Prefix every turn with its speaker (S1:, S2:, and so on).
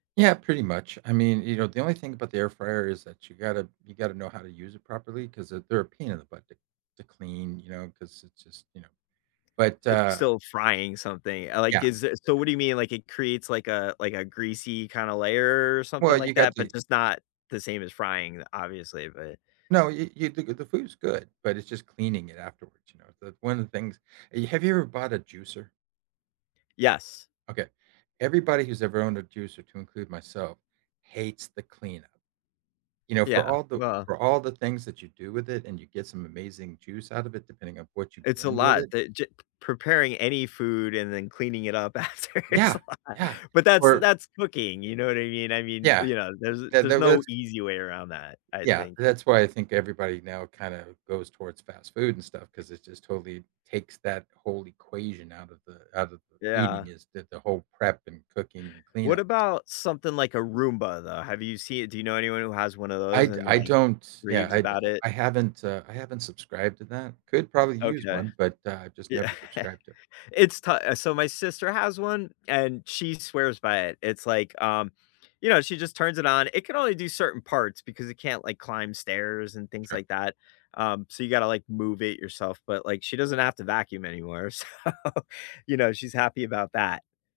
S1: Yeah, pretty much. I mean, you know, the only thing about the air fryer is that you gotta you gotta know how to use it properly 'cause, uh, they're a pain in the butt to to clean, you know, 'cause it just you know? But,
S2: It's
S1: uh
S2: still frying something. Uh, like,
S1: Yeah,
S2: is it so
S1: yeah.
S2: what do you mean? Like, it creates like a like a greasy kinda layer or
S1: Well,
S2: something
S1: you
S2: like that,
S1: got the
S2: but just not the same as frying, obviously, but
S1: No, y y the g the food's good, but it's just cleaning it afterwards, you know, the one of the things e have you ever bought a juicer?
S2: Yes.
S1: Okay, everybody who's ever owned a juicer, to include myself, hates the cleanup. You know, for
S2: Yeah,
S1: all the o
S2: well
S1: for all the things that you do with it and you get some amazing juice out of it depending on what you
S2: It's a
S1: blend with
S2: lot,
S1: it
S2: that g p preparing any food and then cleaning it up after is
S1: Yeah,
S2: a lot,
S1: yeah.
S2: but that's
S1: Or
S2: that's cooking, you know what I mean? I mean,
S1: Yeah.
S2: you know, there's
S1: The
S2: there's
S1: there
S2: no
S1: was
S2: easy way around that, I
S1: Yeah,
S2: think.
S1: that's why I think everybody now kinda goes towards fast food and stuff 'cause it just totally takes that whole equation out of the out of eating
S2: Yeah.
S1: is that the whole prep and cooking, and
S2: What
S1: cleanup.
S2: about something like a Roomba, though? Have you seen Do you know anyone who has one of
S1: I
S2: those
S1: d
S2: and,
S1: I
S2: like,
S1: don't Yeah,
S2: raves
S1: I d
S2: about
S1: eh,
S2: it?
S1: I haven't, uh I haven't subscribed to that. Could probably use
S2: Okay.
S1: one, but I just
S2: Yeah.
S1: never subscribed to it.
S2: It's to Uh, so my sister has one, and she swears by it. It's like, um, you know, she just turns it on. It can only do certain parts because it can't, like, climb stairs and things
S1: Sure.
S2: like that, um, so you gotta, like, move it yourself, but, like, she doesn't have to vacuum anymore, so, you know, she's happy about that.